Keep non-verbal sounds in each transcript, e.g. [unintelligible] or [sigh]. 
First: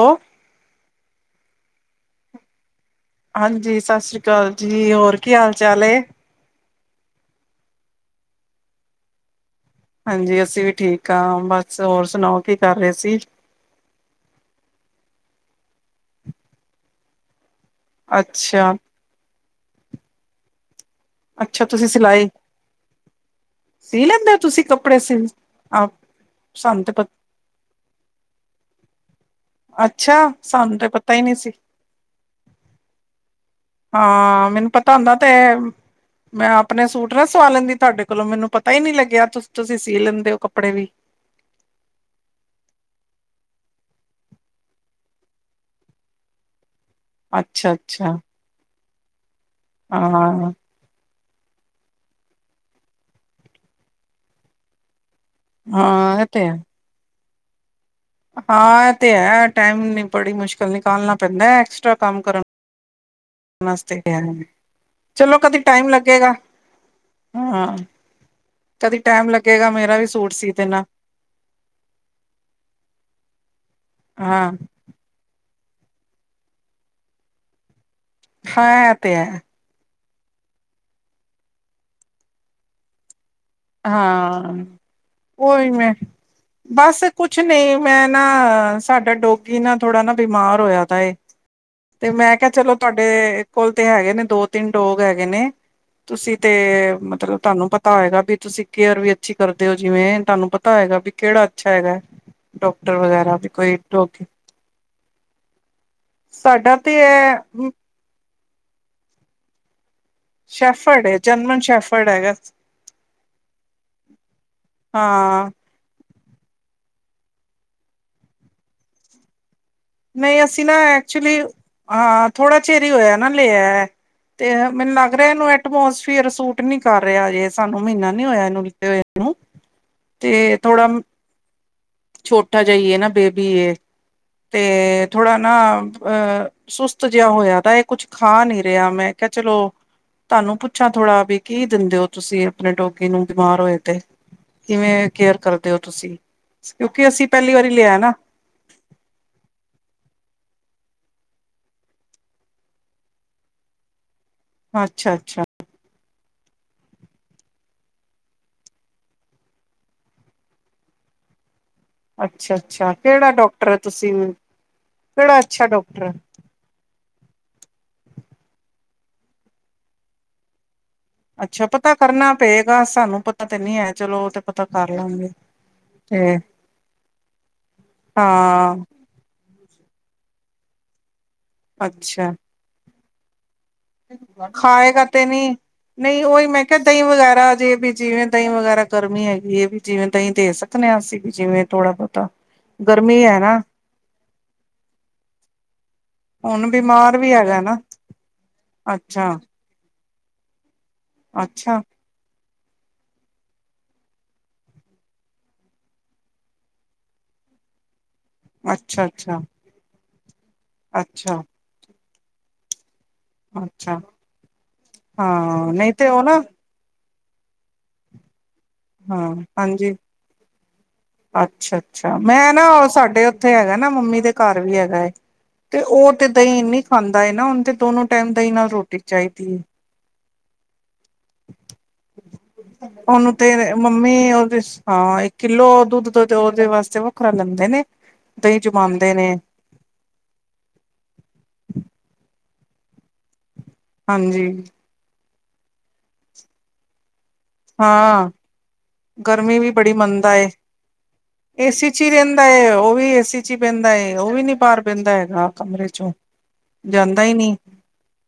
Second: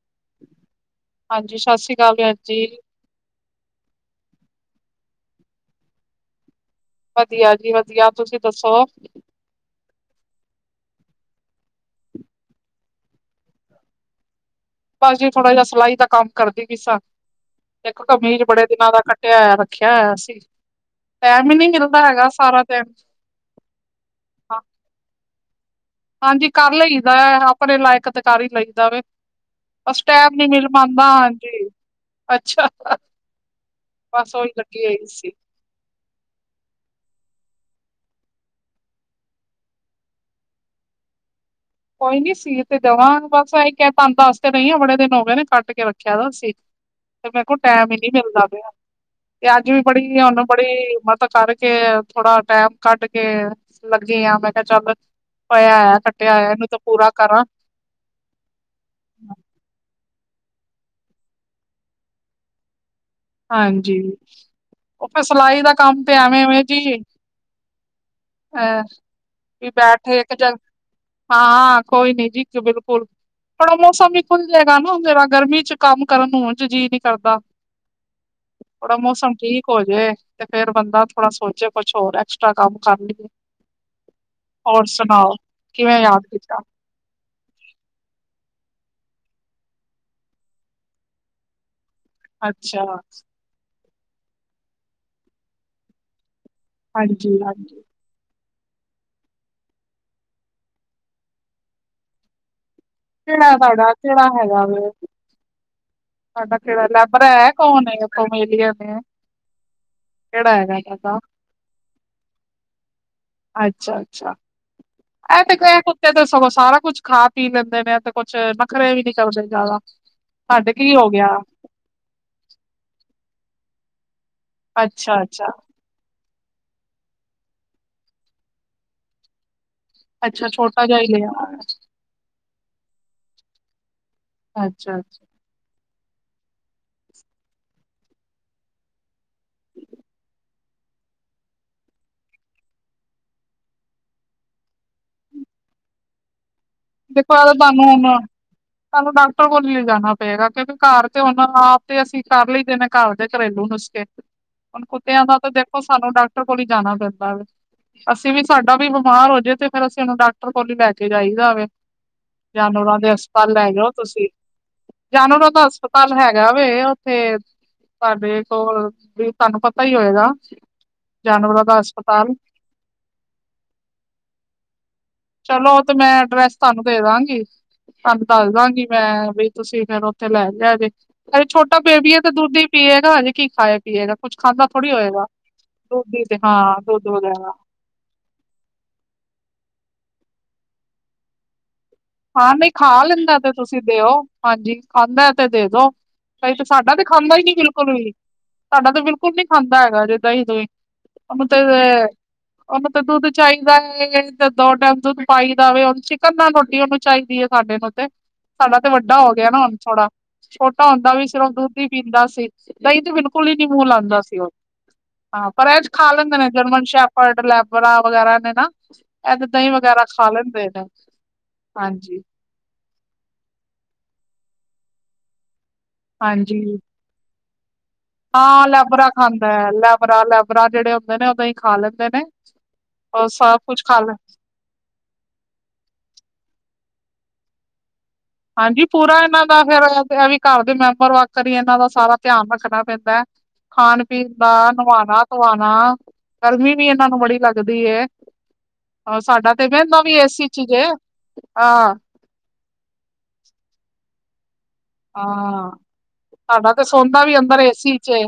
ਹੋ ਹਾਂਜੀ ਸਤਿ ਸ਼੍ਰੀ ਅਕਾਲ ਭੈ ਜੀ ਹਾਂਜੀ ਸਤਿ ਸ੍ਰੀ ਅਕਾਲ ਜੀ ਹੋਰ ਕੀ ਹਾਲ ਚਾਲ ਵਧੀਆ ਜੀ ਵਧੀਆ ਤੁਸੀਂ ਦੱਸੋ ਹਾਂਜੀ ਅਸੀਂ ਵੀ ਠੀਕ ਹਾਂ ਬਸ ਹੋਰ ਸੁਣਾਓ ਕੀ ਕਰ ਰਹੇ ਸੀ ਬਸ ਜੀ ਥੋੜਾ ਜਿਹਾ ਸਿਲਾਈ ਦਾ ਕੰਮ ਕਰਦੀ ਵੀ ਸ ਇੱਕ ਕਮੀਜ਼ ਬੜੇ ਅੱਛਾ, ਦਿਨਾਂ ਦਾ ਰੱਖਿਆ ਹੋਇਆ ਸੀ ਟਾਈਮ ਹੀ ਅੱਛਾ ਨਹੀਂੀ ਤੁਸੀਂ ਮਿਲਦਾ ਸਿਲਾਈ ਹੈਗਾ ਸਾਰਾ ਦਿਨ ਸੀ ਲੈਂਦੇ ਹੋ ਹਾਂ। ਤੁਸੀਂ ਕੱਪੜੇ ਸੀ ਹਾਂਜੀ ਕਰ ਸਾਨੂੰ ਤੇ ਲਈ ਪ ਦਾ ਆਪਣੇ ਲਾਇਕ ਦੇਕਾਰ ਹੀ ਲਈ ਦਾ ਵ ਬਸ ਅੱਛਾ, ਟੈਮ ਨੀ ਮਿਲ ਸਾਨੂੰ ਤੇ ਪਾਉਂਦਾ ਪਤਾ ਹੀ ਨਹੀਂ ਸੀ। ਹਾਂਜੀ ਅੱਛਾ ਬਸ ਹਾਂ ਉਹੀ ਮੈਨੂੰ ਲੱਗੀ ਪਤਾ ਹੋਈ ਹੁੰਦਾ ਤੇ ਸੀ। ਮੈਂ ਆਪਣੇ ਸੂਟ ਨਾ ਸਵਾ ਲੈਂਦੀ ਤੁਹਾਡੇ ਕੋਲੋਂ ਮੈਨੂੰ ਪਤਾ ਹੀ ਨਹੀਂੀ ਲੱਗਿਆ ਤੁ ਤੁਸੀਂ ਸੀ ਲੈਂਦੇ ਹੋ ਕੱਪੜੇ ਵੀ ਕੋਈ ਨੀ ਸੀਟ ਤੇ ਦੇਵਾਂ ਬਸ ਕਹਿ ਦਸਤੇ ਨਹੀਂਹੀ ਆ ਬੜੇ ਦਿਨ ਹੋ ਗਏ ਨੇ ਕੱਟ ਕੇ ਰੱਖਿਆ ਸੀਟ ਤੇ ਮੇਰੇ ਕੋਲ ਅੱਛਾ ਟੈਮ ਹੀ ਨਹੀਂੀ ਅੱਛਾ, ਮਿਲਦਾ ਪਿਆ ਤੇ ਅੱਜ ਵੀ ਬੜੀ ਉਹਨੂੰ ਹਾਂ ਬੜੀ ਮਤਲਬ ਕਰਕੇ ਥੋੜਾ ਟਾਈਮ ਕੱਟ ਕੇ ਲੱਗੀ ਆ ਮੈਂ ਕਿਹਾ ਚੱਲ ਪਿਆ ਹੋਇਆ ਹਾਂ ਇਹ ਕੱਟਿਆ ਤੇ ਹੋਇਆ ਹੈ। ਇਹਨੂੰ ਤਾਂ ਪੂਰਾ ਕਰਾਂ ਹਾਂ ਇਹ ਤੇ ਹੈ ਟਾਈਮ ਨੀ ਬੜੀ ਮੁਸ਼ਕਿਲ ਨਿਕਾਲਣਾ ਪੈਂਦਾ ਐਕਸਟਰਾ ਕੰਮ ਕਰਨ ਹਾਂਜੀ ਵਾਸਤੇ। ਉ ਫੇਰ ਚਲੋ ਕਦੀ ਸਿਲਾਈ ਦਾ ਟਾਈਮ ਕੰਮ ਤੇ ਲੱਗੇਗਾ ਐਵੇਂ ਵੇਂ ਜੀ ਹਾਂ ਹਹ ਕਦੀ ਟਾਈਮ ਲੱਗੇਗਾ ਵੀ ਮੇਰਾ ਬੈਠੇ ਸੂਟ ਇੱਕ ਸੀ ਜਗ ਦੇਣਾ ਹਾਂ ਕੋਈ ਨੀ ਜੀ ਬਿਲਕੁਲ ਹੁਣ ਉਹ ਮੌਸਮ ਵੀ ਖੁੱਲ ਹਾਂ ਜਾਏਗਾ ਨਾ ਮੇਰਾ ਗਰਮੀ ਚ ਕੰਮ ਕਰਨ ਨੂੰ ਉਂਝ ਜੀ ਨੀ ਕਰਦਾ। ਹਾਂ ਇਹ ਥੋੜਾ ਤੇ ਮੌਸਮ ਹੈ ਠੀਕ ਹੋਜੇ ਤੇ ਫੇਰ ਬੰਦਾ ਥੋੜਾ ਸੋਚੇ ਕੁਛ ਹੋਰ ਐਕਸਟਰਾ ਕੰਮ ਕਰ ਲਈਏ। ਹਾਂ ਹੋਰ ਸੁਣਾਓ ਉਹੀ ਮੈਂ ਕਿਵੇਂ ਯਾਦ ਕੀਤਾ ਬਸ। ਕੁਛ ਨਹੀਂ ਮੈਂ ਨਾ ਸਾਡਾ ਡੋਗੀ ਨਾ ਥੋੜਾ ਨਾ ਬਿਮਾਰ ਹੋਇਆ ਤਾ ਇਹ। ਤੇ ਮੈਂ ਕਿਹਾ ਚਲੋ ਅੱਛਾ ਤੁਹਾਡੇ ਕੋਲ ਤੇ ਹੈਗੇ ਨੇ ਦੋ ਤਿੰਨ ਡੋਗ ਹੈਗੇ ਨੇ। ਤੁਸੀਂ ਤੇ ਮਤਲਬ ਹਾਂਜੀ-ਹਾਂਜੀ ਤੁਹਾਨੂੰ ਪਤਾ ਹੋਏਗਾ ਵੀ। ਤੁਸੀਂ ਕੇਅਰ ਵੀ ਅੱਛੀ ਕਰਦੇ ਹੋ ਜਿਵੇਂ ਤੁਹਾਨੂੰ ਪਤਾ ਹੈਗਾ ਵੀ ਕਿਹੜਾ ਅੱਛਾ ਹੈਗਾ ਹੈ। ਡਾਕਟਰ ਵਗੈਰਾ ਵੀ ਕਿਹੜਾ ਕੋਈ। ਤੁਹਾਡਾ ਕਿਹੜਾ ਹੈਗਾ ਵੀ। ਤੁਹਾਡਾ ਸਾਡਾ ਕਿਹੜਾ ਤੇ ਲੈਬਰਾ ਹੈ ਕੌਣ ਹੈ ਪਮੈਲੀਅਨ ਹੈ। ਕਿਹੜਾ ਹੈਗਾ ਸ਼ੈਫਰਡ ਏ ਤੁਹਾਡਾ ਜਰਮਨ ਸ਼ੈਫਰਡ ਹੈਗਾ। ਅੱਛਾ ਅੱਛਾ ਹਾਂ ਐ ਤਾਂ ਗ। ਏ ਤੇ ਸਗੋਂ ਸਾਰਾ ਕੁਝ ਖਾ ਪੀ ਲੈਂਦੇ ਨੇ ਤੇ ਕੁਛ ਨਖਰੇ ਵੀ ਨੀ ਕਰਦੇ ਜ਼ਿਆਦਾ। ਨਹੀਂ ਅਸੀਂ ਨਾ ਸਾਡੇ ਕੀ ਹੋ ਗਿਆ ਐਕਚੁਲੀ। ਹਾਂ ਥੋੜਾ ਚਿਰ ਹੀ ਹੋਇਆ ਨਾ ਲਿਆ ਤੇ ਮੈਨੂੰ ਲੱਗ ਅੱਛਾ ਰਿਹਾ ਅੱਛਾ ਇਹਨੂੰ ਐਟਮੋਸਫੀਅਰ ਸੂਟ। ਟ ਨੀ ਕਰ ਰਿਹਾ ਅਜੇ ਸਾਨੂੰ ਮਹੀਨਾ ਨੀ ਹੋਇਆ ਇਹਨੂੰ ਲੀਤੇ ਹੋਏ ਨੂੰ ਅੱਛਾ ਤੇ ਛੋਟਾ ਥੋੜਾ ਜਾ ਹੀ ਲਿਆ। ਛੋਟਾ ਜਿਹਾ ਏ ਨਾ ਬੇਬੀ ਤੇ ਅੱਛਾ ਅੱਛਾ ਥੋੜਾ। ਨਾ ਅ ਸੁਸਤ ਜਿਹਾ ਹੋਇਆ ਤਾਂ ਇਹ ਕੁੱਛ ਖਾ ਨਹੀਂ ਰਿਹਾ ਮੈਂ ਕਿਹਾ ਚਲੋ ਤੁਹਾਨੂੰ ਪੁੱਛਾਂ ਥੋੜਾ ਵੀ ਕੀ ਦਿੰਦੇ ਹੋ ਤੁਸੀਂ ਆਪਣੇ ਡੋਗੀ ਨੂੰ ਬਿਮਾਰ ਹੋਏ ਤੇ। ਕਿਵੇਂ ਕੇਅਰ ਕਰਦੇ ਹੋ ਤੁਸੀਂ। ਕਿਉਂਕਿ ਅਸੀਂ ਦੇਖੋ ਏ ਤੇ ਪਹਿਲੀ ਵਾਰੀ ਤੁਹਾਨੂੰ ਲਿਆ ਨਾ ਹਣ। ਸਾਨੂੰ ਡਾਕਟਰ ਕੋਲ ਹੀ ਲੇ ਜਾਣਾ ਪਏਗਾ ਕਿਉਂਕਿ ਘਰ ਤੇ ਉਹਨਾਂ ਆਪ ਤੇ ਅਸੀਂ ਕਰ ਲਈ ਦੇ ਨੇ ਘਰ ਦੇ ਘਰੇਲੂ ਨੁਸਖੇ। ਹ [inaudible] ਹੁਣ ਕੁੱਤਿਆਂ ਦਾ ਤਾਂ ਦੇਖੋ ਸਾਨੂੰ ਡਾਕਟਰ ਕੋਲ ਹੀ ਜਾਣਾ ਪੈਂਦਾ ਵ। ਅਸੀਂ ਵੀ ਸਾਡਾ ਵੀ ਬਿਮਾਰ ਹੋ ਜਾਏ ਤੇ ਫੇਰ ਅਸੀਂ ਉਹਨੂੰ ਡਾਕਟਰ ਕੋਲ ਹੀ ਲੈ ਕੇ ਜਾਈਦਾ ਵੇ। ਅੱਛਾ ਅੱਛਾ ਜਾਨਵਰਾਂ ਦੇ ਕਿਹੜਾ ਹਸਪਤਾਲ ਡਾਕਟਰ ਲੈ ਹੈ ਜਾਓ ਤੁਸੀਂ ਕਿਹੜਾ ਜਾਨਵਰਾਂ ਅੱਛਾ ਦਾ ਡਾਕਟਰ ਹੈ? ਹਸਪਤਾਲ ਹੈਗਾ। ਜਾਵੇ ਉੱਥੇ ਤੁਹਾਡੇ ਕੋਲ ਵੀ ਤੁਹਾਨੂੰ ਪਤਾ ਹੀ ਹੋਏਗਾ। ਜਾਨਵਰਾਂ ਅੱਛਾ ਦਾ ਪਤਾ ਕਰਨਾ ਹਸਪਤਾਲ। ਪਏਗਾ ਸਾਨੂੰ ਪਤਾ ਤੇ ਨਹੀਂ ਹੈ ਚਲੋ ਉਹ ਤੇ ਪਤਾ ਕਰ ਲਾਂਗੇ। ਚਲੋ ਓ ਤੇ ਮੈਂ ਐਡਰੈਸ ਤੁਹਾਨੂੰ ਦੇ ਦਾਂਗੀ ਤੁਹਾਨੂੰ ਦੱਸ ਹਾਂ ਦਾਂਗੀ ਮੈਂ ਵੀ। ਤੁਸੀਂ ਫੇਰ ਉੱਥੇ ਲੈ ਲਿਆ ਜੇ ਅਜੇ ਛੋਟਾ ਬੇਬੀ ਏ ਤੇ ਅੱਛਾ ਦੁੱਧ ਹੀ ਪੀਏਗਾ ਹਜੇ ਕੀ ਖਾਏਗਾ। ਖਾਏਗਾ ਤੇ ਨੀ। ਦੁੱਧ ਹੀ ਨਹੀਂ ਤੇ ਉਹੀ ਮੈਂ ਕਿਹਾ ਹਾਂ ਦਹੀਂ ਦੁੱਧ ਵਗੈਰਾ ਜੇ ਬੀ ਜਿਵੇਂ ਦਹੀਂ ਵਗੈਰਾ। ਗਰਮੀ ਹੈਗੀ ਹੈ ਵੀ ਜਿਵੇਂ ਦਹੀਂ ਦੇ ਸਕਦੇ ਹਾਂ ਅਸੀਂ ਵੀ ਜਿਵੇਂ ਥੋੜ੍ਹਾ ਬਹੁਤ। ਹਾਂ ਨਹੀਂ ਖਾ ਲੈਂਦਾ ਤੇ ਤੁਸੀਂ ਦਿਓ ਹਾਂਜੀ ਖਾਂਦਾ ਤੇ ਦੇ ਦੋ। ਹੁਣ ਸਾਡਾ ਤਾਂ ਬਿਮਾਰ ਵੀ ਖਾਂਦਾ ਹੀ ਨੀ ਹੈਗਾ ਨਾ ਬਿਲਕੁਲ ਵੀ ਸਾਡਾ ਤਾਂ ਅੱਛਾ ਬਿਲਕੁਲ ਨੀ ਖਾਂਦਾ ਹੈਗਾ ਦਹੀਂ ਦੁਹੀਂ। ਮਤਲ ਅੱਛਾ ਏ। ਉਹਨੂੰ ਤਾਂ ਦੁੱਧ ਚਾਹੀਦਾ ਹੈ ਤੇ ਦੋ ਟੈਮ ਦੁੱਧ ਪਾਈ ਦਾ ਵੇ ਉਹਨੂੰ ਚਿਕਨ ਦਾ ਰੋਟੀ ਉਹਨੂੰ। ਚਾਹੀਦੀ ਹੈ ਸਾਡੇ ਨੂੰ ਤੇ ਸਾਡਾ ਤੇ ਅੱਛਾ ਵੱਡਾ ਹੋ ਅੱਛਾ ਗਿਆ ਨਾ ਹੁਣ ਥੋੜਾ ਛੋਟਾ ਹੁੰਦਾ ਵੀ ਅੱਛਾ ਸਿਰਫ ਦੁੱਧ। ਪੀਂਦਾ ਸੀ ਦਹੀਂ ਤੇ ਬਿਲਕ। ਕੁਲ ਹੀ ਨੀ ਮੂੰਹ ਅੱਛਾ ਲਉਂਦਾ ਸੀ ਉਹ ਹਾਂ ਪਰ ਇਹ ਨਹੀਂ ਤੇ ਖਾ ਉਹ ਲੈਂਦੇ ਨਾ ਨੇ ਜਰਮਨ ਸ਼ਾ। ਪਰਡ ਲੈਬਰਾ ਵਗੈਰਾ ਨੇ ਨਾ ਹਾਂ ਇਹ ਤੇ ਦਹੀਂ ਹਾਂਜੀ ਵਗੈਰਾ ਖਾ ਲੈਂਦੇ ਨੇ। ਅੱਛਾ ਅੱਛਾ ਹਾਂਜੀ ਮੈਂ ਨਾ ਸਾਡੇ ਉੱਥੇ ਹੈਗਾ ਨਾ ਮੰਮੀ ਦੇ ਘਰ ਵੀ ਹੈਗਾ ਏ। ਤੇ ਉਹ ਤੇ ਦਹੀਂ ਹਾਂਜੀ ਇੰਨੀ ਖਾਂਦਾ ਹੈ ਨਾ ਓਨੂੰ ਤੇ ਦੋਨੋ। ਟਾਈਮ ਦਹੀਂ ਹਾਂ ਨਾਲ ਰੋਟੀ ਲੈਬਰਾ ਖਾਂਦਾ ਚਾਹੀਦੀ ਹੈ ਲੈਬਰਾ ਲੈਬਰਾ ਜਿਹੜੇ। ਨੇ ਓਹ ਦਹੀ ਖਾ ਲੈਂਦੇ ਨੇ ਉਹ ਸਭ ਕੁਛ ਖਾ ਲੈਂਦੇ। ਓਦੇ। ਹਾਂ ਇੱਕ ਕਿੱਲੋ ਦੁੱਧ ਤੇ ਉਹਦੇ ਵਾਸਤੇ ਵੱਖਰਾ ਲੈਂਦੇ ਨੇ। ਦਹੀਂ ਹਾਂਜੀ ਜਮਾਂਦੇ ਪੂਰਾ ਨੇ ਇਹਨਾਂ ਦਾ ਫੇਰ ਇਹ ਵੀ ਘਰ ਦੇ ਮੈਂਬਰ ਵੱਖ ਹੀ ਇਹਨਾਂ ਦਾ ਸਾਰਾ ਧਿਆਨ ਰੱਖਣਾ ਪੈਂਦਾ ਹੈ। ਖਾਣ-ਪੀਣ ਹਾਂਜੀ ਦਾ, ਨ੍ਹਵਾਣਾ-ਧ੍ਹਵਾਣਾ ਗਰਮੀ ਵੀ ਇਹਨਾਂ ਨੂੰ ਬੜੀ ਲੱਗ ਲੱਗਦੀ ਏ, ਹਾਂ ਸਾਡਾ ਗਰਮੀ ਤੇ ਬੜੀ ਬਹਿਂਦਾ ਵੀ ਮੰਨਦਾ ਏਸੀ'ਚ ਈ, ਏ। ਤੇ, ਉਹ ਵੀ ਏਸੀ'ਚ ਬੇਂਦਾ ਏ, ਉਹ ਵੀ ਨੀ ਬਾਹਰ ਪੇਂਦਾ ਹੈਗਾ ਹਾਂ ਕਮਰੇ'ਚੋਂ ਸਾਡਾ ਤੇ ਜਾਂਦਾ ਸੌਦਾ ਹੀ ਵੀ ਨਹੀਂ‌। ਅੰਦਰ ਏਸੀ ਚ ਏ,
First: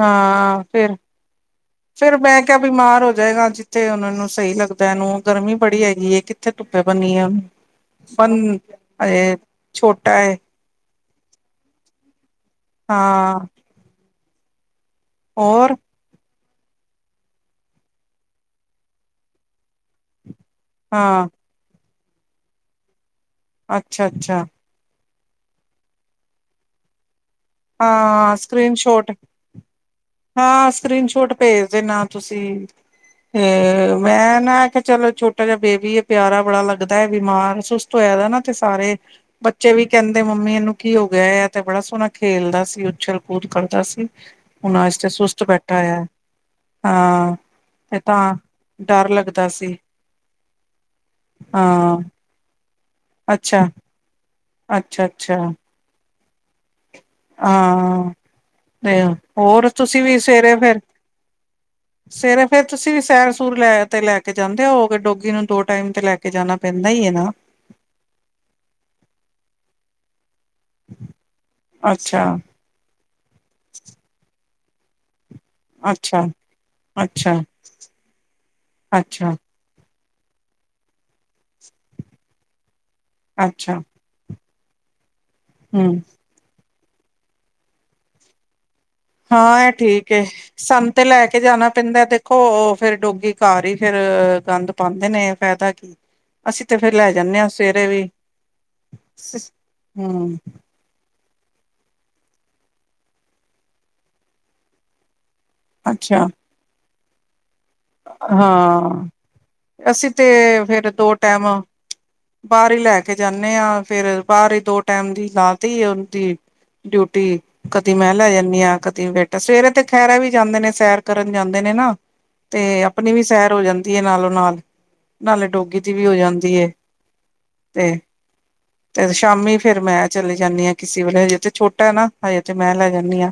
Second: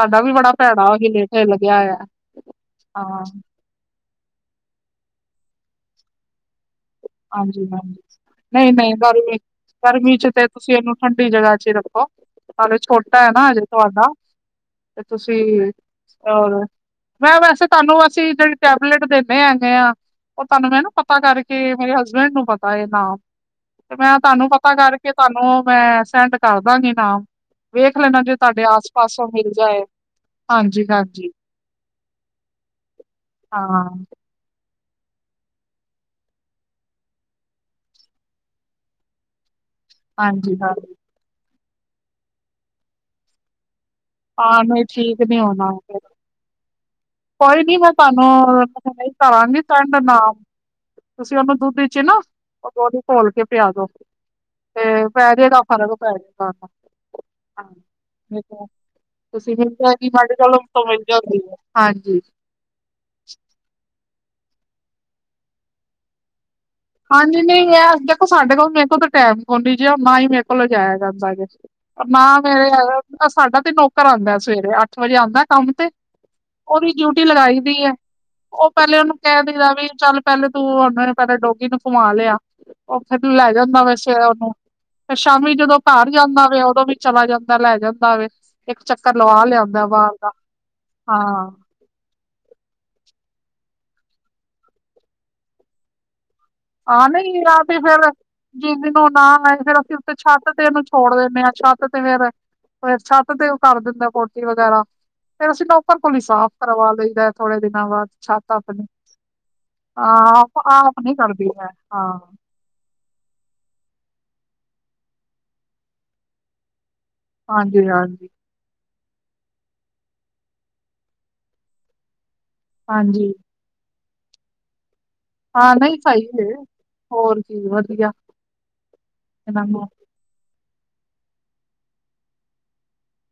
ਹਾਂ, ਫਿਰ। ਰ, ਲੱਗਿਆ ਹੋਇਆ। ਫਿਰ, ਮੈਂ ਕਿਹਾ ਬਿਮਾਰ ਹੋ ਹਾਂ ਜਾਏਗਾ, ਜਿੱਥੇ ਉਹਨਾ ਨੂੰ ਸਹੀ ਲੱਗਦਾ ਇਹਨੂੰ, ਗਰਮੀ ਬੜੀ ਹੈਗੀ ਹੈ, ਕਿ ਕਿੱਥੇ ਧੁੱਪੇ ਬਣੀਏ ਓਹਨੁ, ਹਾਂਜੀ ਹਾਂਜੀ ਪਨ, ਨਹੀਂ ਨਹੀਂ ਏ, ਗਰਮੀ ਗਰਮੀ ਛੋਟਾ ਚ ਏ। ਤੇ ਤੁਸੀਂ ਇਹਨੂੰ ਠੰਡੀ ਜਗ੍ਹਾਚ ਹੀ ਰੱਖੋ, ਨਾਲੇ ਛੋਟਾ ਹਾਂ। ਹੈਨਾ, ਹਜੇ ਤੁਹਾਡਾ ਤੇ, ਤੁਸੀ ਹੋਰ ਔਰ, ਮੈਂ ਵੈਸੇ ਤੁਹਾਨੂੰ, ਅਸੀਂ ਜਿਹੜੀ ਟੈਬਲੇਟ ਦਿੰਨੇ ਹੈਗੇ ਆ ਉਹ ਤੁਹਾਨੂੰ ਮੈਂ ਨਾ ਪਤਾ ਹਾਂ ਕਰਕੇ, ਮੇਰੇ ਹਸਬੈਂਡ ਨੂੰ ਪਤਾ ਇਹ ਨਾਮ, ਤੇ, ਮੈਂ ਅੱਛਾ-ਅੱਛਾ ਤੁਹਾਨੂੰ ਪ ਤਾ ਕਰਕੇ ਤੁਹਾਨੂੰ, ''ਮੈਂ ਸੈਂਡ ਕਰਦਾਂਗੀ ਨਾਮ। ਵੇਖ ਲੈਣਾ ਹਾਂ। ਜੇ ਤੁਹਾਡੇ ਆਸ ਸਕ੍ਰੀਨ-ਸ਼ੋਟ। ਪਾਸੋਂ ਮਿਲ ਜਾਏ ਹਾਂ, ਹਾਂਜੀ ਹਾਂਜੀ ਸਕ੍ਰੀਨ-ਸ਼ੋਟ ਭੇਜ ਦੇ ਨਾ, ਤੁਸੀਂ। ਹਾਂ ਤੇ, ਮੈਂ, ਨਾ ਆਖਿਆ ਚਲੋ ਛੋਟ ਛੋਟਾ ਜਾ ਬੇਬੀ ਏ, ਪਿਆਰਾ ਬੜਾ ਲੱਗਦਾ ਹੈ ਬਿਮਾਰ, ਸੁਸਤ ਹੋਇਆਦਾ ਨਾ ਤੇ ਸਾਰੇ ਬੱਚੇ ਵੀ ਕਹਿੰਦੇ, ਮੰਮੀ ਹਾਂਜੀ ਇਹਨੂੰ ਹਾਂਜੀ ਕੀ ਹੋਗਿਆ। ਐ, ਤੇ ਬੜਾ ਸੋਹਣਾ ਖੇਲਦਾ ਸੀ, ਉੱਛਲ-ਕੂਦ ਕਰਦਾ ਸੀ। ਹਾਂ ਹੁਣ, ਨਹੀਂ ਆਜ ਤੇ ਠੀਕ ਨੀ ਸੁਸਟ ਹੋਣਾ ਬੈਠਾ ਫਿਰ। ਹੋਇਆ, ਹਾਂ। ਕੋਈ ਨੀ ਮੈਂ ਤੇ ਤਾਂ ਤੁਹਾਨੂੰ, ਡਰ [inaudible] ਲੱਗਦਾ ਕਰਾਂਗੀ ਸੀ ਤੁਹਾਡ ਨਾਮ। ਤੁਸੀਂ ਉਹਨੂੰ ਦੁੱਧ'ਚ ਹਾਂ ਈਚ ਨਾਂ, ਓ ਗੋਲੀ ਘੋਲਕੇ ਅੱਛਾ ਪਿਆ ਦੋ। ਤੇ, ਅੱਛਾ ਅੱਛਾ ਪੈਜੇਗਾ ਫਰਕ [unintelligible] ਹਾਂ ਤੁਸੀ ਤੇ ਕਿਹਾ ਹੋਰ ਤੁਸੀਂ ਵੀ ਸਵੇਰੇ ਸਾਡੇ ਫੇਰ [inaudible] ਸਵੇਰੇ ਫੇਰ ਤੁਸੀਂ ਵੀ ਸੈਰ-ਸੂਰ ਲੈ, ਤੇ ਲੈਕੇ ਜਾਂਦੇ ਹੋ, ਹੋਗੇ ਡੋਗੀ ਨੂੰ? ਦੋ ਟਾਈਮ ਤੇ ਲੈ ਕੇ, ਜਾਣਾ ਪੈਂਦਾ ਈ ਹਾਂਜੀ, ਨਹੀਂ, ਐਸ ਸਾਡੇ ਕੋਲ, ਮੇਰੇ ਕੋਲ ਤਾਂ ਟੈਮ ਕੋ ਨੀ, ਜੋ, ਨਾਂ ਹੀ ਮੇਰੇ ਕੋਲੋ ਲਿਜਾਇਆ ਜਾਂਦਾ ਦੇ, ਅੱਛਾ ਨਾਂ, ਮੇਰੇ ਅਗਰ ਸਾਡਾ ਤੇ ਨੌਕਰ ਆਂਦਾ ਸਵੇਰੇ, ਅੱਠ-ਵਜੇ ਆਂਦਾ ਕੰਮ ਤੇ ਅੱਛਾ ਉਹਦੀ ਡਿਊਟੀ ਅੱਛਾ ਲਗਾਈ ਦੀ ਹੈ, ਉਹ, ਪਹਿਲੇ ਉਹਨੂੰ ਅੱਛਾ ਕਹਿ ਦਈਦਾ ਵੀ, ਚੱਲ ਪਹਿਲੇ ਤੂੰ ਉਹਨਾਂ ਨੇ ਪਹਿਲੇ ਡੋਗੀ ਨੂੰ ਘੁੰਮਾ ਲਿਆ, ਓ ਫਿਰ ਲੈ ਅੱਛਾ ਜਾਂਦਾ ਦੇ, ਸਵੇਰੇ ਉਹਨੂੰ। ਫਿਰ ਸ਼ਾਮੀ ਜਦੋਂ ਹਮ ਘਰ ਜਾਂਦਾ ਵੇ, ਉਦੋਂ ਵੀ ਚਲਾ ਜਾਂਦਾ, ਲੈ ਜਾਂਦਾ ਵੇ, ਇੱਕ ਚੱਕਰ ਲਵਾ ਹਾਂ, ਐ ਲਿਆਂਦਾ ਠੀਕ ਬਾਹਰ ਏ, ਦਾ ਸਾੰਨ ਤੇ ਲੈਕੇ ਹਾਂ। ਜਾਣਾ ਪੈਂਦਾ, ਦੇਖੋ, ਉਹ ਫਿਰ ਡੋਗੀ ਘਰ ਹੀ ਫਿਰ, ਗੰਦ ਪਾਂਦੇ ਨੇ, ਫਾਇਦਾ ਕੀ। ਅਸੀਂ ਤੇ ਫੇਰ ਆਹ ਲੈ ਜਾਂਦੇ ਨਹੀਂ, ਹਾਂ ਆ ਤੇ ਸਵੇਰੇ ਵੀ ਫਿਰ ਜਿਨ ਨੂੰ, ਨਾ ਏ, ਫਿਰ ਅਸੀਂ ਉੇਤੇ ਹਮ ਛੱਤ ਤੇ ਓਹਨੁੰ ਛੋੜ ਦਿੰਨੇ ਆ ਛੱਤ ਤੇ ਫਿਰ, ਫਿਰ ਛੱਤ ਤੇ ਉਹ ਕਰ ਦਿੰਦਾ, ਪੋਟੀ ਵਗੈਰਾ। ਫਿਰ, ਅਸੀਂ ਨੌਕਰ ਕੋਲੋ ਹੀ ਅੱਛਾ ਸਾਫ਼ ਕਰਵਾ ਲਈਦਾ। ਥੋੜੇ ਦਿਨਾਂ ਬਾਅਦ ਛੱਤ ਆਪਣੀ, ਹਾਂ ਅਸੀਂ ਤੇ ਫੇਰ ਆ--ਆਪ ਦੋ ਨਹੀਂ ਕਰਦੀ। ਟਾਈਮ ਮੈਂ ਹਾਂ। ਬਾਹਰ ਹੀ ਲੈਕੇ ਜਾਂਨੇ ਹਾਂ, ਫਿਰ, ਬਾਹਰ ਹੀ ਦੋ-ਟੈਮ ਦੀ ਲਾਤੀ ਉਹਦੀ। ਡਿਊਟੀ। ਹਾਂਜੀ ਕਦੀ ''ਮੈਂ ਲੈ ਹਾਂਜੀ ਜਾਂਨੀ ਆਂ, ਕ ਬੈਠਾ ਸਵੇਰੇ ਤੇ ਖਹਿਰ ਐ ਵੀ ਜਾਂਦੇ ਨੇ, ਸੈਰ ਕਰਨ ਜਾਂਦੇ ਨੇ ਨਾ, ਤੇ ਅਪਣੀ ਵੀ ਹਾਂਜੀ ਸੈਰ ਹੋ ਜਾਂ ਤੀਏ, ਨਾਲੋਂ-ਨਾਲ, ਨਾਲੇ ਹਾਂ ਡੋਗੀ ਦੀ ਨਹੀਂ ਵੀ ਹੋ ਸਹੀ ਜਾਂਦੀ ਏ। ਹੋਰ ਕੀ। ਤੇ, ਵਧੀਆ ਤੇ ਸ਼ਾਮੀ ਇਹਨਾਂ ਫੇਰ ਨੂੰ ਮੈਂ ਚਲੇ ਜਾਂਨੀ ਹਾਂ ਕਿਸੀ ਵੇਲੇ, ਹਜੇ ਤੇ ਛੋਟਾ ਹੈਨਾ, ਹਜੇ ਤੇੇ ਮੈਂ, ਲੈ ਜਾਂਨੀ ਆਂ।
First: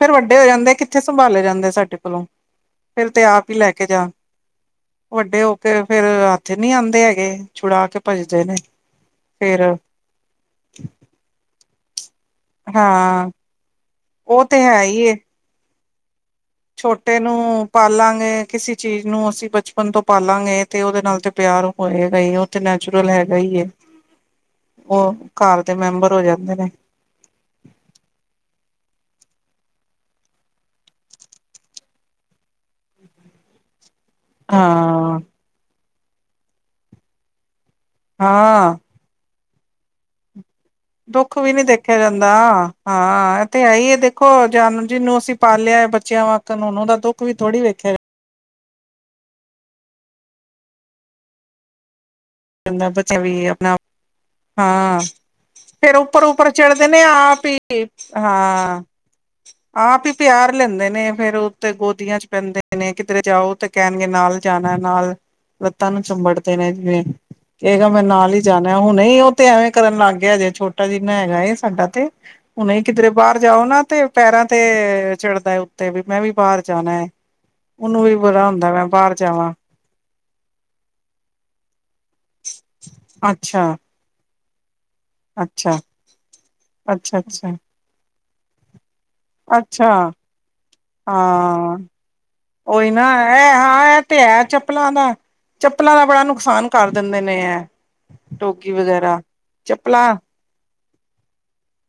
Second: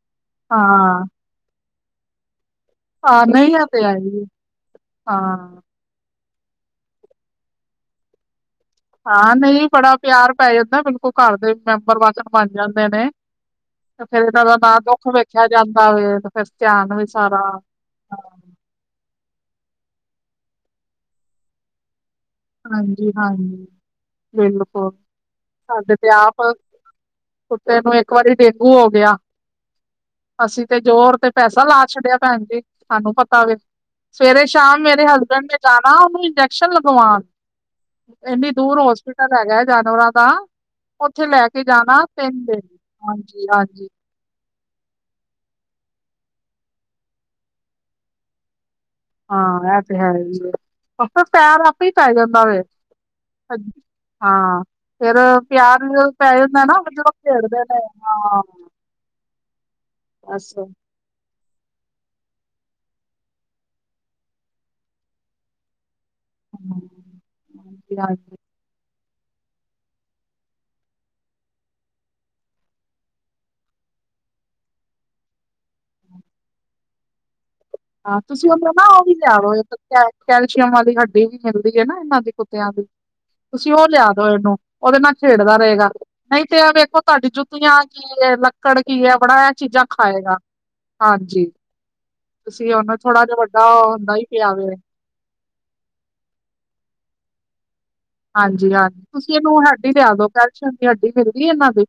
ਫਿਰ ਵੱਡੇ ਹੋ ਜਾਂਦੇ, ਕਿੱਥੇ ਹਾਂ ਸੰਭਾਲੇ ਜਾਂਦੇ ਸਾਡੇ ਕੋਲੋਂ। ਫਿਰ ਤੇ ਹਾਂ ਆਪ ਹੀ ਨਹੀਂ ਆ ਤੇ ਲੈਕੇ ਜਾਨ, ਆਈ ਵੱਡੇ ਹਾਂ ਹੋਕੇ ਫਿਰ ਥੇ ਨੀ ਆਉਂਦੇ ਹੈਗੇ, ਛੁੜਾਕੇ ਭੱਜਦੇ ਨੇ। ਹਾਂ, ਫੇਰ ਨਹੀਂ ਬੜਾ ਪਿਆਰ ਪੈ ਜਾਂਦਾ। ਬਿਲਕੁਲ ਘਰ ਦੇ ਮੈਂਬਰ ਵਾਂਗ। ਬਣ ਜਾਂਦੇ ਨੇ, ਹਾਂ ਤੇ ਫਿਰ ਇਹਨਾਂ ਉਹ ਦਾ ਤੇ ਨਾਂ ਹੈ ਹੀ ਦੁੱਖ ਏ। ਵੇਖਿਆ ਜਾਂਦਾ ਵੇ ਫਿਰ ਧਿਆਨ ਵੀ ਛੋਟੇ ਸਾਰਾ ਨੂੰ ਪਾਲਾਂਗੇ ਕਿਸੇ ਚੀਜ਼ ਨੂੰ ਅਸੀਂ ਬਚਪਨ ਤੋਂ ਪਾਲਾਂਗੇ ਤੇ ਓੱਦੇ ਨਾਲ ਤੇ ਪਿਆਰ ਹੋਏਗਾ ਈ ਨੈਚੁਰਲ ਹਾਂਜੀ ਹੈਗਾ ਈ ਹਾਂਜੀ ਏ, ਬਿਲਕੁਲ ਓ ਘਰ ਦੇ ਸਾਡੇ ਤੇ ਮੈਂਬਰ ਹੋ ਆਪ ਜਾਂਦੇ ਨੇ। ਕੁੱਤੇ ਨੂੰ ਇੱਕ ਵਾਰੀ ਡੇਂਗੂ ਹੋ ਗਿਆ। ਅਸੀਂ ਤੇ ਜ਼ੋਰ ਤੇ ਪੈਸਾ ਲਾ ਛੱਡਿਆ ਭੈਣ ਜੀ ਸਾਨੂੰ ਪਤਾ ਵੇ। ਸਵੇਰੇ-ਸ਼ਾਮ ਮੇਰੇ ਹਾਂ ਹਸਬੈਂਡ ਨੇ ਜਾਣਾ ਉਨੂੰ ਇੰਜੈਕਸ਼ਨ ਲਗਵਾਣ। ਇੰਨੀ ਹਾਂ ਦੂਰ ਹੋਸਪਿਟਲ ਹੈਗਾ ਜਾਨਵਰਾਂ ਦਾ ਉੱਥੇ ਦੁੱਖ ਲੈ ਵੀ ਨੀ ਕੇ ਦੇਖਿਆ ਜਾਣਾ ਜਾਂਦਾ, ਤਿੰਨ ਦਿਨ ਹਾਂ, ਹਾਂਜੀ ਐਤੇ ਹੈ ਹੀ ਹਾਂਜੀ ਏ ਦੇ ਖੋ ਜਾਨਵਰ ਜਿਨੂੰ ਅਸੀਂ ਪਾਲਿਆ ਬੱਚਿਆਂ ਵਾਕਨ ਹੁਣ ਓਦਾ ਦੁੱਖ ਵੀ ਥੋੜੀ ਵੇਖਿਆ ਹਾਂ, ਐ ਤੇ ਹੈ ਹੀ ਏ ਆਪ ਪੈਰ ਆਪੇ ਈ ਪੈ ਜਾਂਦਾ ਵੇ। ਬੱਚਾ ਵੀ ਆਪਣਾ ਹਾਂ, ਫੇਰ ਪਿਆਰ ਫੇਰ ਜਦੋ ਉੱਪਰ ਪੈ ਉੱਪਰ ਜਾਂਦਾ ਨਾ ਚੜ੍ਹਦੇ ਨੇ ਜਦੋਂ ਆਪ ਖੇੜਦੇ ਨੇ, ਹੀ ਹਾਂ। ਆਪ ਈ ਪਿਆਰ ਬਸ। ਲੈਂਦੇ ਨੇ ਫੇਰ ਓ ਤੇ ਗੋਦੀਆਂ ਚ ਪੈਂਦੇ ਨੇ, ਕਿਦਰੇ ਜਾਓ ਤੇ ਕਹਿਣਗੇ ਨਾਲ ਜਾਣਾ ਨਾਲ ਲੱਤਾਂ ਨੂੰ ਚੰਬੜ ਦੇ ਨੇ ਜਿਵੇਂ ਕੇਗਾ ਮੈਂ ਨਾਲ ਹਾਂਜੀ-ਹਾਂਜੀ ਈ ਜਾਣਾ ਹੁਣੇ ਈ ਓ ਤੇ ਐਵੇਂ ਕਰਨ ਲੱਗ ਗਿਆ ਜੇ ਛੋਟਾ ਜਿੱਨਾ ਹੈਗਾ ਏ ਸਾਡਾ ਤੇ ਹੁਨੇ ਕਿਦਰੇ ਬਾਰ ਜਾਓ ਨਾ ਤੇ ਪੈਰਾਂ ਤੇ ਚੜਦਾ ਉੱਤੇ ਵੀ ਮੈਂ ਵੀ ਬਾਰ ਜਾਣਾ। ਉਹਨੂੰ ਵੀ ਹਾਂ, ਬੜਾ ਤੁਸੀਂ ਓਨੁ ਹੁੰਦਾ ਨਾ ਮੈਂ ਓ ਵੀ ਬਾਹਰ ਜਾਵਾਂ ਲਿਆਦੋ ਇੱਕ ਕੈ ਕੈਲਸ਼ੀਅਮ ਵਾਲੀ ਹੱਡੀ ਵੀ ਮਿਲਦੀ ਐ ਨਾ ਇਹਨਾਂ ਦੀ ਕੁੱਤਿਆਂ ਦੀ ਅੱਛਾ ਤੁਸੀਂ ਉਹ ਲਿਆ ਦੋ ਇਹਨੂੰ ਓਦੇ ਨਾਲ ਖੇਡਦਾ ਅੱਛਾ ਰੇਗਾ ਨਈ ਤੇ ਐ ਵੇਖੋ ਅੱਛਾ ਤੁਆਡੀ ਅੱਛਾ ਜੁੱਤੀਆਂ ਕੀ ਕੜਕੀ ਐ, ਬੜਾ ਐ ਚੀਜ਼ਾਂ ਅੱਛਾ ਖਾਏਗਾ, ਹਾਂਜੀ। ਤੁਸੀਂ ਉਈ ਉਹਨੂੰ ਨਾ ਥੋੜਾ ਜਿਹਾ ਐ ਤਾ ਵੱਡਾ ਹਾਂ ਐ ਹੁੰਦਾ ਤੇ ਹੀ ਹੈ ਪਿਆਵੇ ਚੱਪਲਾਂ ਦਾ ਚੱਪਲਾਂ ਦਾ ਬੜਾ ਨੁਕਸਾਨ ਕਰ ਦਿੰਦੇ ਨੇ ਐ। ਟੋਕੀ ਹਾਂਜੀ, ਹਾਂ ਵਗੈਰਾ ਤੁਸੀਂ ਇਹਨੂੰ ਹੱਡੀ ਲਿਆ ਚੱਪਲਾਂ ਦੋ ਪੈਲਸ਼ਅਮ ਦੀ ਹੱਡੀ ਮਿਲਦੀ ਇਹਨਾਂ ਦੀ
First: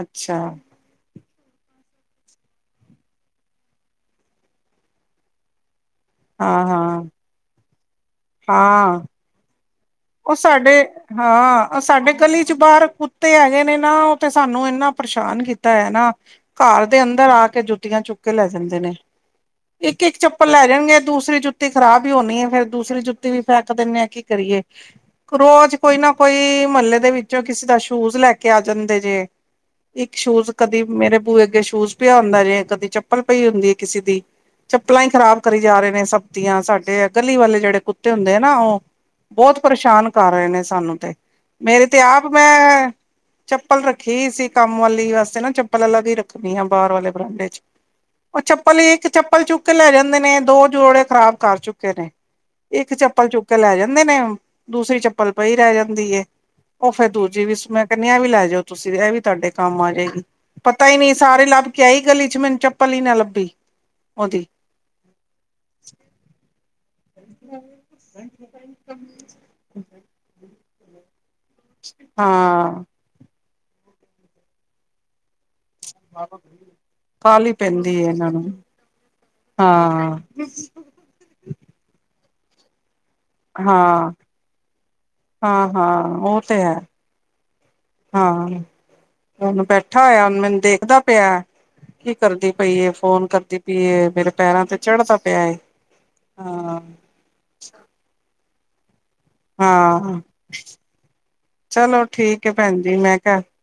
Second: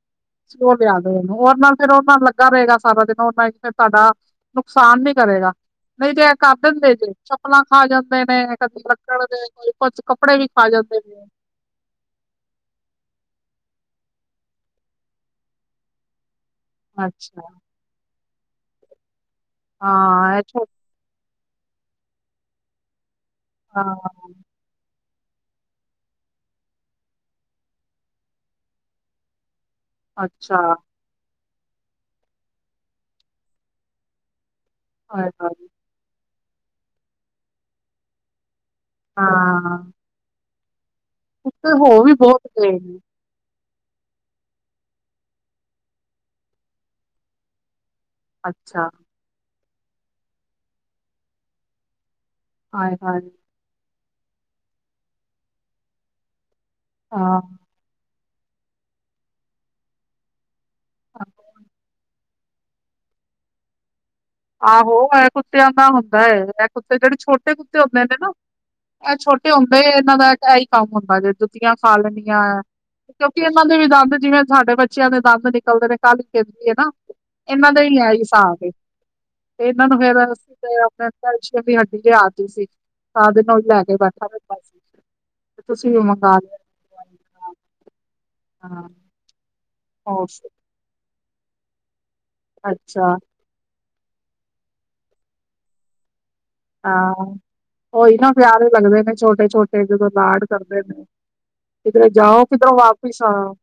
ਅੱਛਾ। ਲਿਆਦੋ। ਉਦੇ ਨਾਲ ਫਿਰ ਉਹ ਨਾਲ ਲੱਗਾ ਰਏਗਾ ਸਾਰਾ ਦਿਨ ਉਹ ਨਾਲ ਫਿਰ ਸਾਡਾ ਨੁਕਸਾਨ ਨੀ ਕਰੇਗਾ। ਨਈ ਤੇੇ ਐ ਕਰ ਹਾਂ ਦਿੰਦੇ ਹਾਂ ਜੇ ਚੱਪਲਾਂ ਖਾ ਜਾਂਦੇ ਨੇ ਕਦੇ ਲਕੜ ਦੇ ਕੋਈ ਕੋਛ। ਓ ਸਾਡੇ ਹਾਂ ਓ ਸਾਡੇ ਗਲੀ ਚ ਬਾਰ ਕੁੱਤੇ ਹੈਗੇ ਨੇ ਨਾ ਓ ਤੇ ਸਾਨੂੰ ਇੰਨਾ ਪਰੇਸ਼ਾਨ ਕੀਤਾ ਹੋਯਾ ਨਾ ਘਰ ਦੇ ਅੰਦਰ ਅੱਛਾ ਆ ਕੇ ਜੁੱਤੀਆਂ ਚੁੱਕ ਕੇ ਲੈ ਜਾਂਦੇ ਨੇ। ਇੱਕ-ਇੱਕ ਹਾਂ ਇਹ ਚੱਪਲ ਛੋ ਲੈ ਜਾਣਗੇ ਦੂਸਰੀ ਜੁੱਤੀ ਖ਼ਰਾਬ ਈ ਹੋਣੀ ਐ ਫੇਰ, ਦੂਸਰੀ ਜੁੱਤੀ ਵੀ ਫੇਕ ਹਾਂ ਦਿੰਦੇ ਆ। ਕੀ ਕਰੀਏ? ਰੋਜ਼ ਕੋਈ ਨਾ ਕੋਈ ਮਹੱਲੇ ਦੇ ਵਿੱਚੋਂ ਕਿਸੇ ਦਾ ਸ਼ੂਜ ਲੈ ਕੇ ਆ ਜਾਂਦੇ ਜੇ ਇੱਕ ਸ਼ੂਜ ਅੱਛਾ ਕਦੀ ਮੇਰੇ ਬੂਏ ਅੱਗੇ ਸ਼ੂਜ ਪਿਆ ਹੁੰਦਾ ਜੇ ਕਦੀ ਚੱਪਲ ਪਈ ਹੁੰਦੀ ਕਿਸੇ ਦੀ ਚੱਪਲਾਂ ਈ ਹਾਏ ਖਰਾਬ ਕਰੀ ਹਾਏ ਜਾ ਰਹੇ ਨੇ ਸਬ ਦੀਆਂ ਸਾਡੇ ਗਲੀ ਵਾਲੇ ਜੇੜੇ ਕੁੱਤੇ ਹੁੰਦੇ ਆ ਨਾ ਓ। ਬੌਤ ਹਾਂ ਪਰੇਸ਼ਾਨ ਕਰ ਰਏ ਨੇ ਸਾਨੂੰ ਤੇ ਕੁੱਤੇ ਮੇਰੇ ਤੇ ਹੋ ਵੀ ਆਪ ਬਹੁਤ ਗਏ ਮੈਂ ਨੇ ਚੱਪਲ ਰੱਖੀ ਸੀ ਕੰਮ ਵਾਲੀ ਵਾਸਤੇ ਨਾ ਚੱਪਲ ਅਲਗ ਈ ਰੱਖਣੀ ਆ ਬਾਰ ਆਲੇ ਬਰਾਂਡੇ ਚ ਓ ਚੱਪਲ ਅੱਛਾ ਈ ਇੱਕ ਚੱਪਲ ਚੁੱਕ ਕੇ ਲੈ ਜਾਂਦੇ ਨੇ, ਦੋ ਜੋੜੇ ਖ਼ਰਾਬ ਕਰ ਚੁੱਕੇ ਨੇ। ਇੱਕ ਹਾਏ ਹਾਏ ਚੱਪਲ ਚੁੱਕ ਕੇ ਲੈ ਜਾਂਦੇ ਨੇ, ਦੂਸਰੀ ਚੱਪਲ ਪਈ ਰੈ ਜਾਂਦੀ ਏ। ਓ ਫਿਰ ਹਾਂ ਦੂਜੀ ਵੀ ਮੈਂ ਕੈਨੀ ਆ ਐ ਵੀ ਲੈ ਜਾਓ ਤੁਸੀਂ ਐਵੀ ਤੁਆਡੇ ਕੰਮ ਆ ਜੇਗੀ। ਪਤਾ ਈ ਨੀ ਸਾਰੇ ਲੱਬ ਕੇ ਆਈ ਗਲੀ ਚ ਮੈਨੂੰ ਚੱਪਲ ਈ ਨਾ ਲੱਬੀ ਓਦੀ। ਆਹੋ! ਐ ਕੁੱਤਿਆਂ ਦਾ ਹੁੰਦਾ ਐ, ਐ ਕੁੱਤੇ ਜੇੜੇ ਛੋਟੇ ਕੁੱਤੇ ਹੁੰਦੇ ਨੇ ਨਾ ਐ ਛੋਟੇ ਹੁੰਦੇ, ਇਹਨਾਂ ਦਾ ਇਹੀ ਕੰਮ ਹੁੰਦਾ ਜੇ ਜੁੱਤੀਆਂ ਖਾ ਲੈਣੀਆਂ ਹਾਂ। ਕਿਉਂਕਿ ਇਹਨਾਂ ਦੇ ਵੀ ਦੰਦ, ਜਿਵੇਂ ਸਾਡੇ ਬੱਚਿਆਂ ਦੇ ਦੰਦ ਨਿ ਕਲਦੇ ਨੇ, ਕਾਹਲੀ ਪੈਂਦੀ ਏ ਨਾ ਕਾਹਲੀ ਇਹਨਾਂ ਦਾ ਪੈਂਦੀ ਈ ਹੈ ਐਈ ਇਹਨਾਂ ਨੂੰ ਸਾਬ ਏ ਤੇ ਇਹਨਾਂ ਨੂੰ ਫੇਰ ਹਾਂ। ਅਸੀਂ ਤੇ ਅਪਣੇ ਕੈਲਸ਼ੀਅਮ ਦੀ ਹੱਡੀ ਲਿਆ ਤੀ ਸੀ ਸਾਰਾ ਦਿਨ ਓਈ ਲੈ ਕੇ ਹਾਂ ਬੈਠਾ ਲੈਂਦਾ ਸੀ ਤੇ ਹਾਂ ਤੁਸੀਂ ਓ ਹਾਂ ਮੰਗਾ ਉਹ ਲਿਓ। ਤੇ ਹੈ ਹਾਂ, ਹੁਣ ਬੈਠਾ ਹੋਰ ਹੋਇਆ, ਮੈਨੂੰ ਦੇਖਦਾ ਪਿਆ ਕੀ ਕਰਦੀ ਪਈ ਏ, ਅੱਛਾ ਫੋਨ ਕਰਦੀ ਪੀ ਏ, ਮੇਰੇ ਪੈਰਾਂ ਤੇ ਚੜਦਾ ਪਿਆ ਏ, ਹਾਂ। ਹਾਂ, ਉਹੀ ਨਾ ਪਿਆਰੇ ਲੱਗਦੇ ਨੇ, ਛੋਟੇ ਛੋਟੇ ਜਦੋਂ ਹਾਂ ਲਾਡ ਕਰਦੇ ਨੇ। ਚਲੋ ਕਿਧਰੇ ਜਾਓ ਠੀਕ ਹੈ ਕਿਧਰੋਂ ਭੈਣ ਜੀ ਮੈਂ ਵਾਪਿਸ ਕਿਹਾ ਆਓ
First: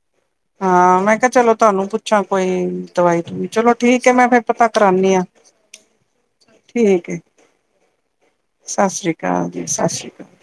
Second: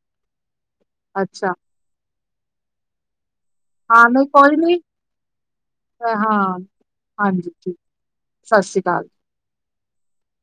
ਹਾਂ ਮੈਂ ਕਿਹਾ ਅੱਛਾ ਚਲੋ ਤੁਹਾਨੂੰ ਪੁੱਛਾਂ ਕੋਈ ਦਵਾਈ ਦਵੂ ਚਲੋ ਹਾਂ ਠੀਕ ਹੈ ਮੈਂ ਨਹੀਂ ਫਿਰ ਕੋਈ ਪਤਾ ਨੀ ਕਰਾਂਦੀ ਹਾਂ ਹਾਂ ਹਾਂਜੀ ਠੀਕ ਸਤਿ ਸ੍ਰੀ ਅਕਾਲ ਜੀ ਸਤਿ ਸ੍ਰੀ ਅਕਾਲ